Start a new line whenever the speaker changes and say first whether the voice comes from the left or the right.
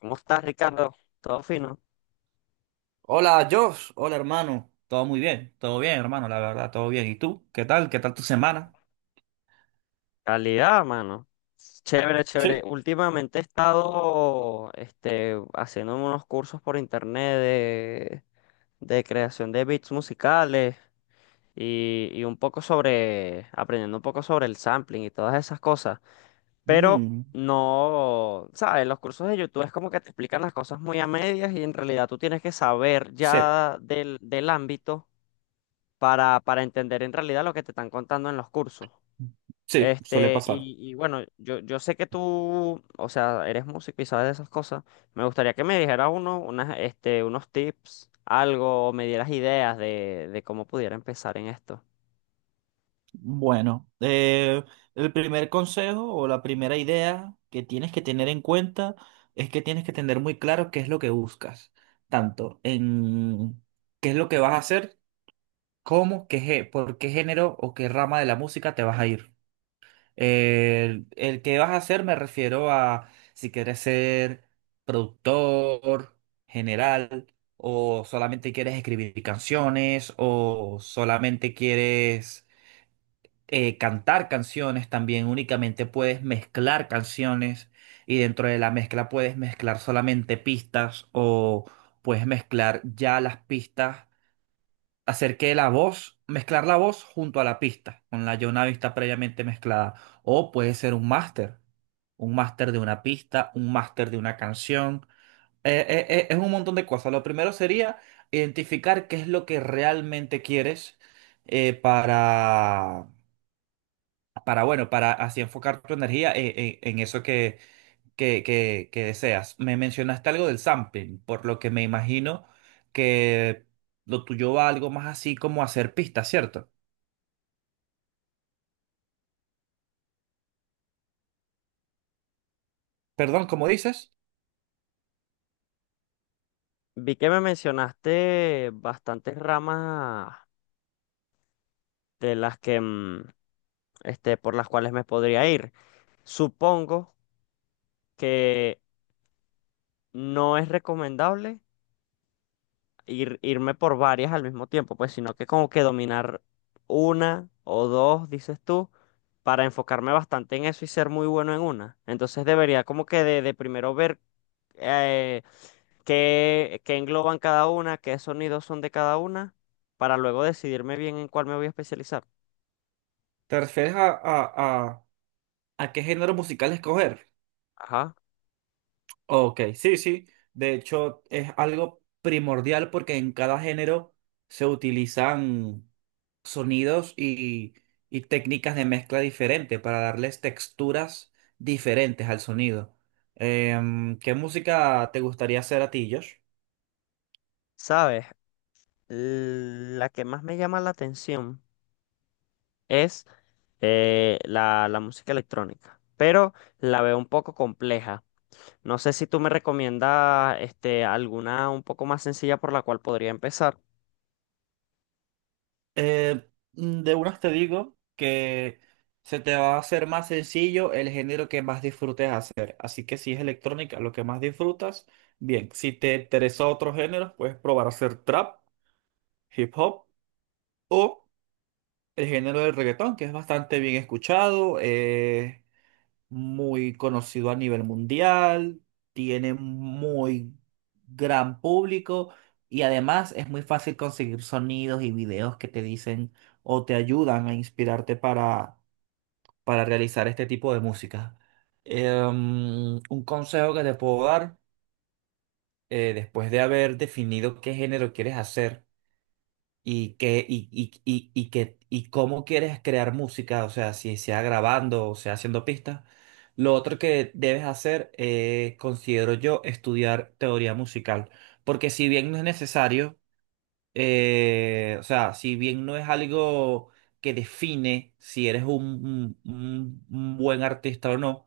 left: ¿Cómo estás, Ricardo? ¿Todo fino?
right: Hola, Josh. Hola, hermano. Todo muy bien. Todo bien, hermano, la verdad, todo bien. ¿Y tú? ¿Qué tal? ¿Qué tal tu semana?
left: Calidad, mano. Chévere, chévere.
right: Sí.
left: Últimamente he estado haciendo unos cursos por internet de creación de beats musicales y un poco sobre, aprendiendo un poco sobre el sampling y todas esas cosas. Pero
right: Mm,
left: no, ¿sabes? Los cursos de YouTube es como que te explican las cosas muy a medias y en realidad tú tienes que saber
right: sí,
left: ya del ámbito para entender en realidad lo que te están contando en los cursos.
right: sí, suele pasar.
left: Bueno, yo sé que tú, o sea, eres músico y sabes de esas cosas. Me gustaría que me dijeras unos tips, algo, o me dieras ideas de cómo pudiera empezar en esto.
right: bueno, eh, el primer consejo o la primera idea que tienes que tener en cuenta es que tienes que tener muy claro qué es lo que buscas, tanto en qué es lo que vas a hacer como qué, por qué género o qué rama de la música te vas a ir. El que vas a hacer me refiero a si quieres ser productor general o solamente quieres escribir canciones o solamente quieres cantar canciones, también únicamente puedes mezclar canciones y dentro de la mezcla puedes mezclar solamente pistas o puedes mezclar ya las pistas hacer que la voz, mezclar la voz junto a la pista, con la ya una pista previamente mezclada. O puede ser un máster de una pista, un máster de una canción. Es un montón de cosas. Lo primero sería identificar qué es lo que realmente quieres eh, para, para, bueno, para así enfocar tu energía en eso que deseas. Me mencionaste algo del sampling, por lo que me imagino que lo tuyo va algo más así como hacer pistas, ¿cierto? Perdón, ¿cómo dices?
left: Vi que me mencionaste bastantes ramas de las que, por las cuales me podría ir. Supongo que no es recomendable irme por varias al mismo tiempo, pues, sino que como que dominar una o dos, dices tú, para enfocarme bastante en eso y ser muy bueno en una. Entonces debería como que de primero ver eh, qué engloban cada una, qué sonidos son de cada una, para luego decidirme bien en cuál me voy a especializar.
right: ¿Te refieres a, a qué género musical escoger?
left: Ajá.
right: Ok, sí, sí. De hecho, es algo primordial porque en cada género se utilizan sonidos y técnicas de mezcla diferentes para darles texturas diferentes al sonido. ¿Qué música te gustaría hacer a ti, Josh?
left: ¿Sabes? La que más me llama la atención es la música electrónica, pero la veo un poco compleja. No sé si tú me recomiendas alguna un poco más sencilla por la cual podría empezar.
right: Eh, de unas te digo que se te va a hacer más sencillo el género que más disfrutes hacer. Así que si es electrónica lo que más disfrutas, bien. Si te interesa otro género, puedes probar a hacer trap, hip hop o el género del reggaetón, que es bastante bien escuchado. Muy conocido a nivel mundial, tiene muy gran público y además es muy fácil conseguir sonidos y videos que te dicen o te ayudan a inspirarte para realizar este tipo de música. Un consejo que te puedo dar, después de haber definido qué género quieres hacer, y que y que y cómo quieres crear música, o sea, si sea grabando o sea haciendo pistas. Lo otro que debes hacer, considero yo, estudiar teoría musical, porque si bien no es necesario, o sea, si bien no es algo que define si eres un buen artista o no,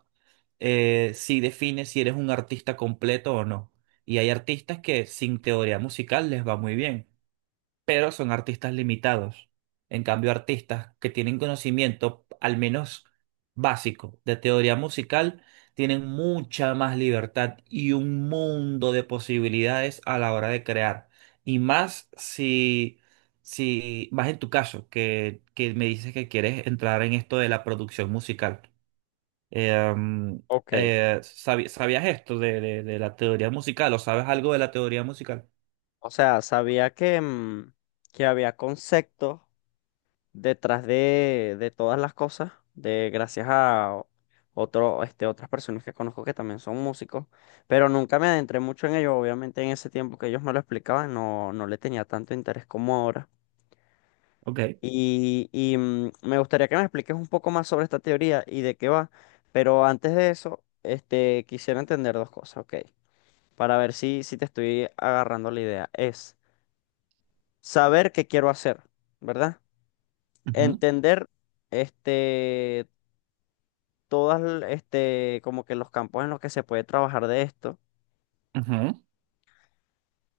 right: sí define si eres un artista completo o no. Y hay artistas que sin teoría musical les va muy bien pero son artistas limitados. En cambio, artistas que tienen conocimiento, al menos básico, de teoría musical, tienen mucha más libertad y un mundo de posibilidades a la hora de crear. Y más si, si más en tu caso, que me dices que quieres entrar en esto de la producción musical. Eh,
left: Ok.
right: ¿Sabías esto de, de la teoría musical o sabes algo de la teoría musical?
left: O sea, sabía que, que había conceptos detrás de todas las cosas, de gracias a otras personas que conozco que también son músicos, pero nunca me adentré mucho en ello. Obviamente en ese tiempo que ellos me lo explicaban, no, no le tenía tanto interés como ahora.
right: Ok.
left: Me gustaría que me expliques un poco más sobre esta teoría y de qué va, pero antes de eso, quisiera entender dos cosas, ¿ok? Para ver si, si te estoy agarrando la idea. Es saber qué quiero hacer, ¿verdad?
right: Ujú,
left: Entender, este, como que los campos en los que se puede trabajar de esto.
right: ujú.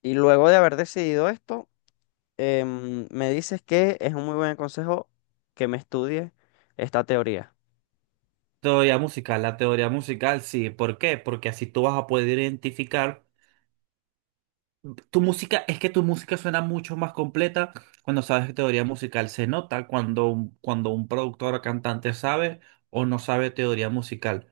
left: Y luego de haber decidido esto, me dices que es un muy buen consejo que me estudie esta teoría.
right: Teoría musical, la teoría musical, sí. ¿Por qué? Porque así tú vas a poder identificar. Tu música, es que tu música suena mucho más completa cuando sabes teoría musical. Se nota cuando, cuando un productor o cantante sabe o no sabe teoría musical.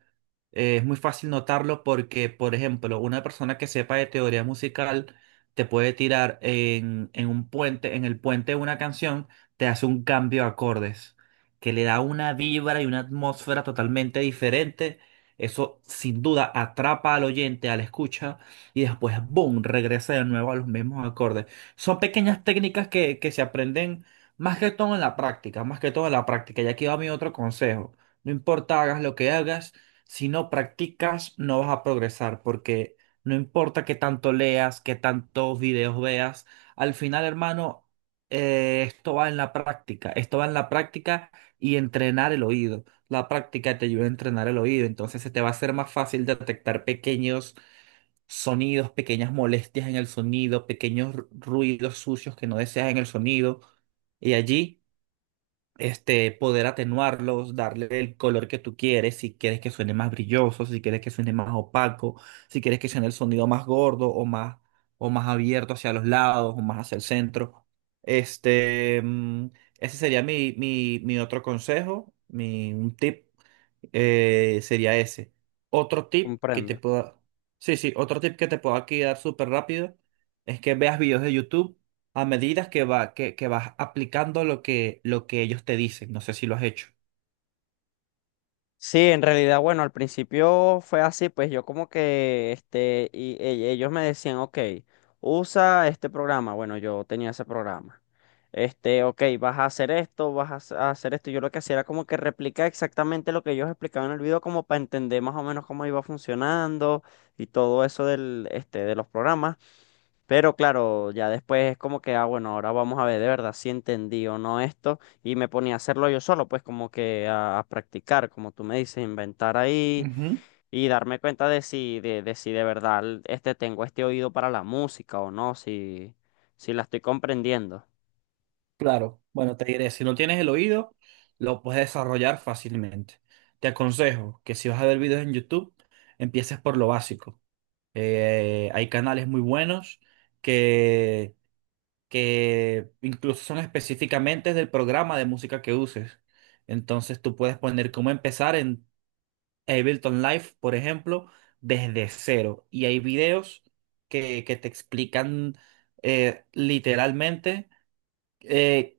right: Es muy fácil notarlo porque, por ejemplo, una persona que sepa de teoría musical te puede tirar en un puente, en el puente de una canción, te hace un cambio de acordes que le da una vibra y una atmósfera totalmente diferente. Eso sin duda atrapa al oyente, al escucha y después, boom, regresa de nuevo a los mismos acordes. Son pequeñas técnicas que se aprenden más que todo en la práctica, más que todo en la práctica. Y aquí va mi otro consejo. No importa hagas lo que hagas, si no practicas, no vas a progresar, porque no importa qué tanto leas, qué tantos videos veas, al final, hermano, esto va en la práctica, esto va en la práctica y entrenar el oído. La práctica te ayuda a entrenar el oído, entonces se te va a hacer más fácil detectar pequeños sonidos, pequeñas molestias en el sonido, pequeños ruidos sucios que no deseas en el sonido, y allí este, poder atenuarlos, darle el color que tú quieres, si quieres que suene más brilloso, si quieres que suene más opaco, si quieres que suene el sonido más gordo o más abierto hacia los lados o más hacia el centro. Este, mm, Ese sería mi otro consejo, mi, un tip sería ese. Otro tip que te
left: Comprendo.
right: pueda, sí, sí, otro tip que te puedo aquí dar súper rápido es que veas videos de YouTube a medida que que vas aplicando lo que ellos te dicen. No sé si lo has hecho.
left: Sí, en realidad, bueno, al principio fue así, pues yo como que, ellos me decían, ok, usa este programa, bueno, yo tenía ese programa, ok, vas a hacer esto, vas a hacer esto, yo lo que hacía era como que replicar exactamente lo que ellos explicaban en el video, como para entender más o menos cómo iba funcionando y todo eso de los programas. Pero claro, ya después es como que, ah, bueno, ahora vamos a ver de verdad si entendí o no esto. Y me ponía a hacerlo yo solo, pues como que a practicar, como tú me dices, inventar ahí
right: Ujú.
left: y darme cuenta de si de verdad tengo este oído para la música o no, si, si la estoy comprendiendo.
right: Claro, bueno, te diré, si no tienes el oído, lo puedes desarrollar fácilmente. Te aconsejo que si vas a ver videos en YouTube, empieces por lo básico. Hay canales muy buenos que incluso son específicamente del programa de música que uses. Entonces tú puedes poner cómo empezar en Ableton Live, por ejemplo, desde cero. Y hay videos que te explican literalmente eh,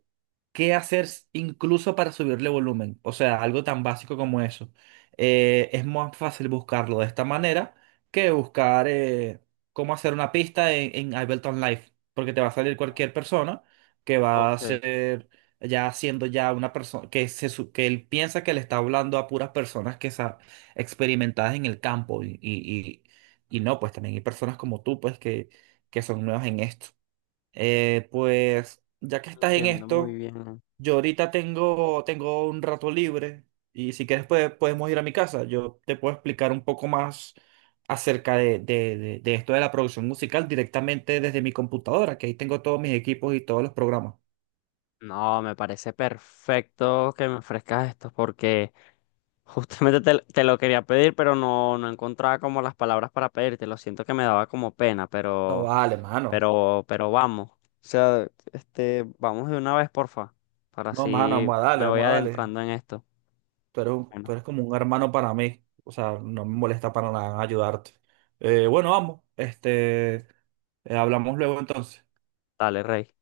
right: qué hacer incluso para subirle volumen. O sea, algo tan básico como eso. Es más fácil buscarlo de esta manera que buscar cómo hacer una pista en Ableton Live, porque te va a salir cualquier persona que va a
left: Ok,
right: ser ya siendo ya una persona que que él piensa que le está hablando a puras personas que experimentadas en el campo y y no, pues también hay personas como tú pues que son nuevas en esto. Pues ya que estás en
left: entiendo muy
right: esto,
left: bien.
right: yo ahorita tengo, tengo un rato libre y si quieres podemos ir a mi casa. Yo te puedo explicar un poco más acerca de, de esto de la producción musical directamente desde mi computadora, que ahí tengo todos mis equipos y todos los programas.
left: No, me parece perfecto que me ofrezcas esto porque... Justamente te lo quería pedir, pero no, no encontraba como las palabras para pedirte. Lo siento que me daba como pena,
right: No, vale, mano.
left: pero vamos. O sea, vamos de una vez, porfa, para
right: No, mano,
left: así
right: vamos a darle,
left: me voy
right: vamos a darle.
left: adentrando en esto.
right: Tú eres, tú
left: Bueno,
right: eres como un hermano para mí. O sea, no me molesta para nada ayudarte. Bueno, vamos. Este, hablamos luego entonces.
left: dale, Rey.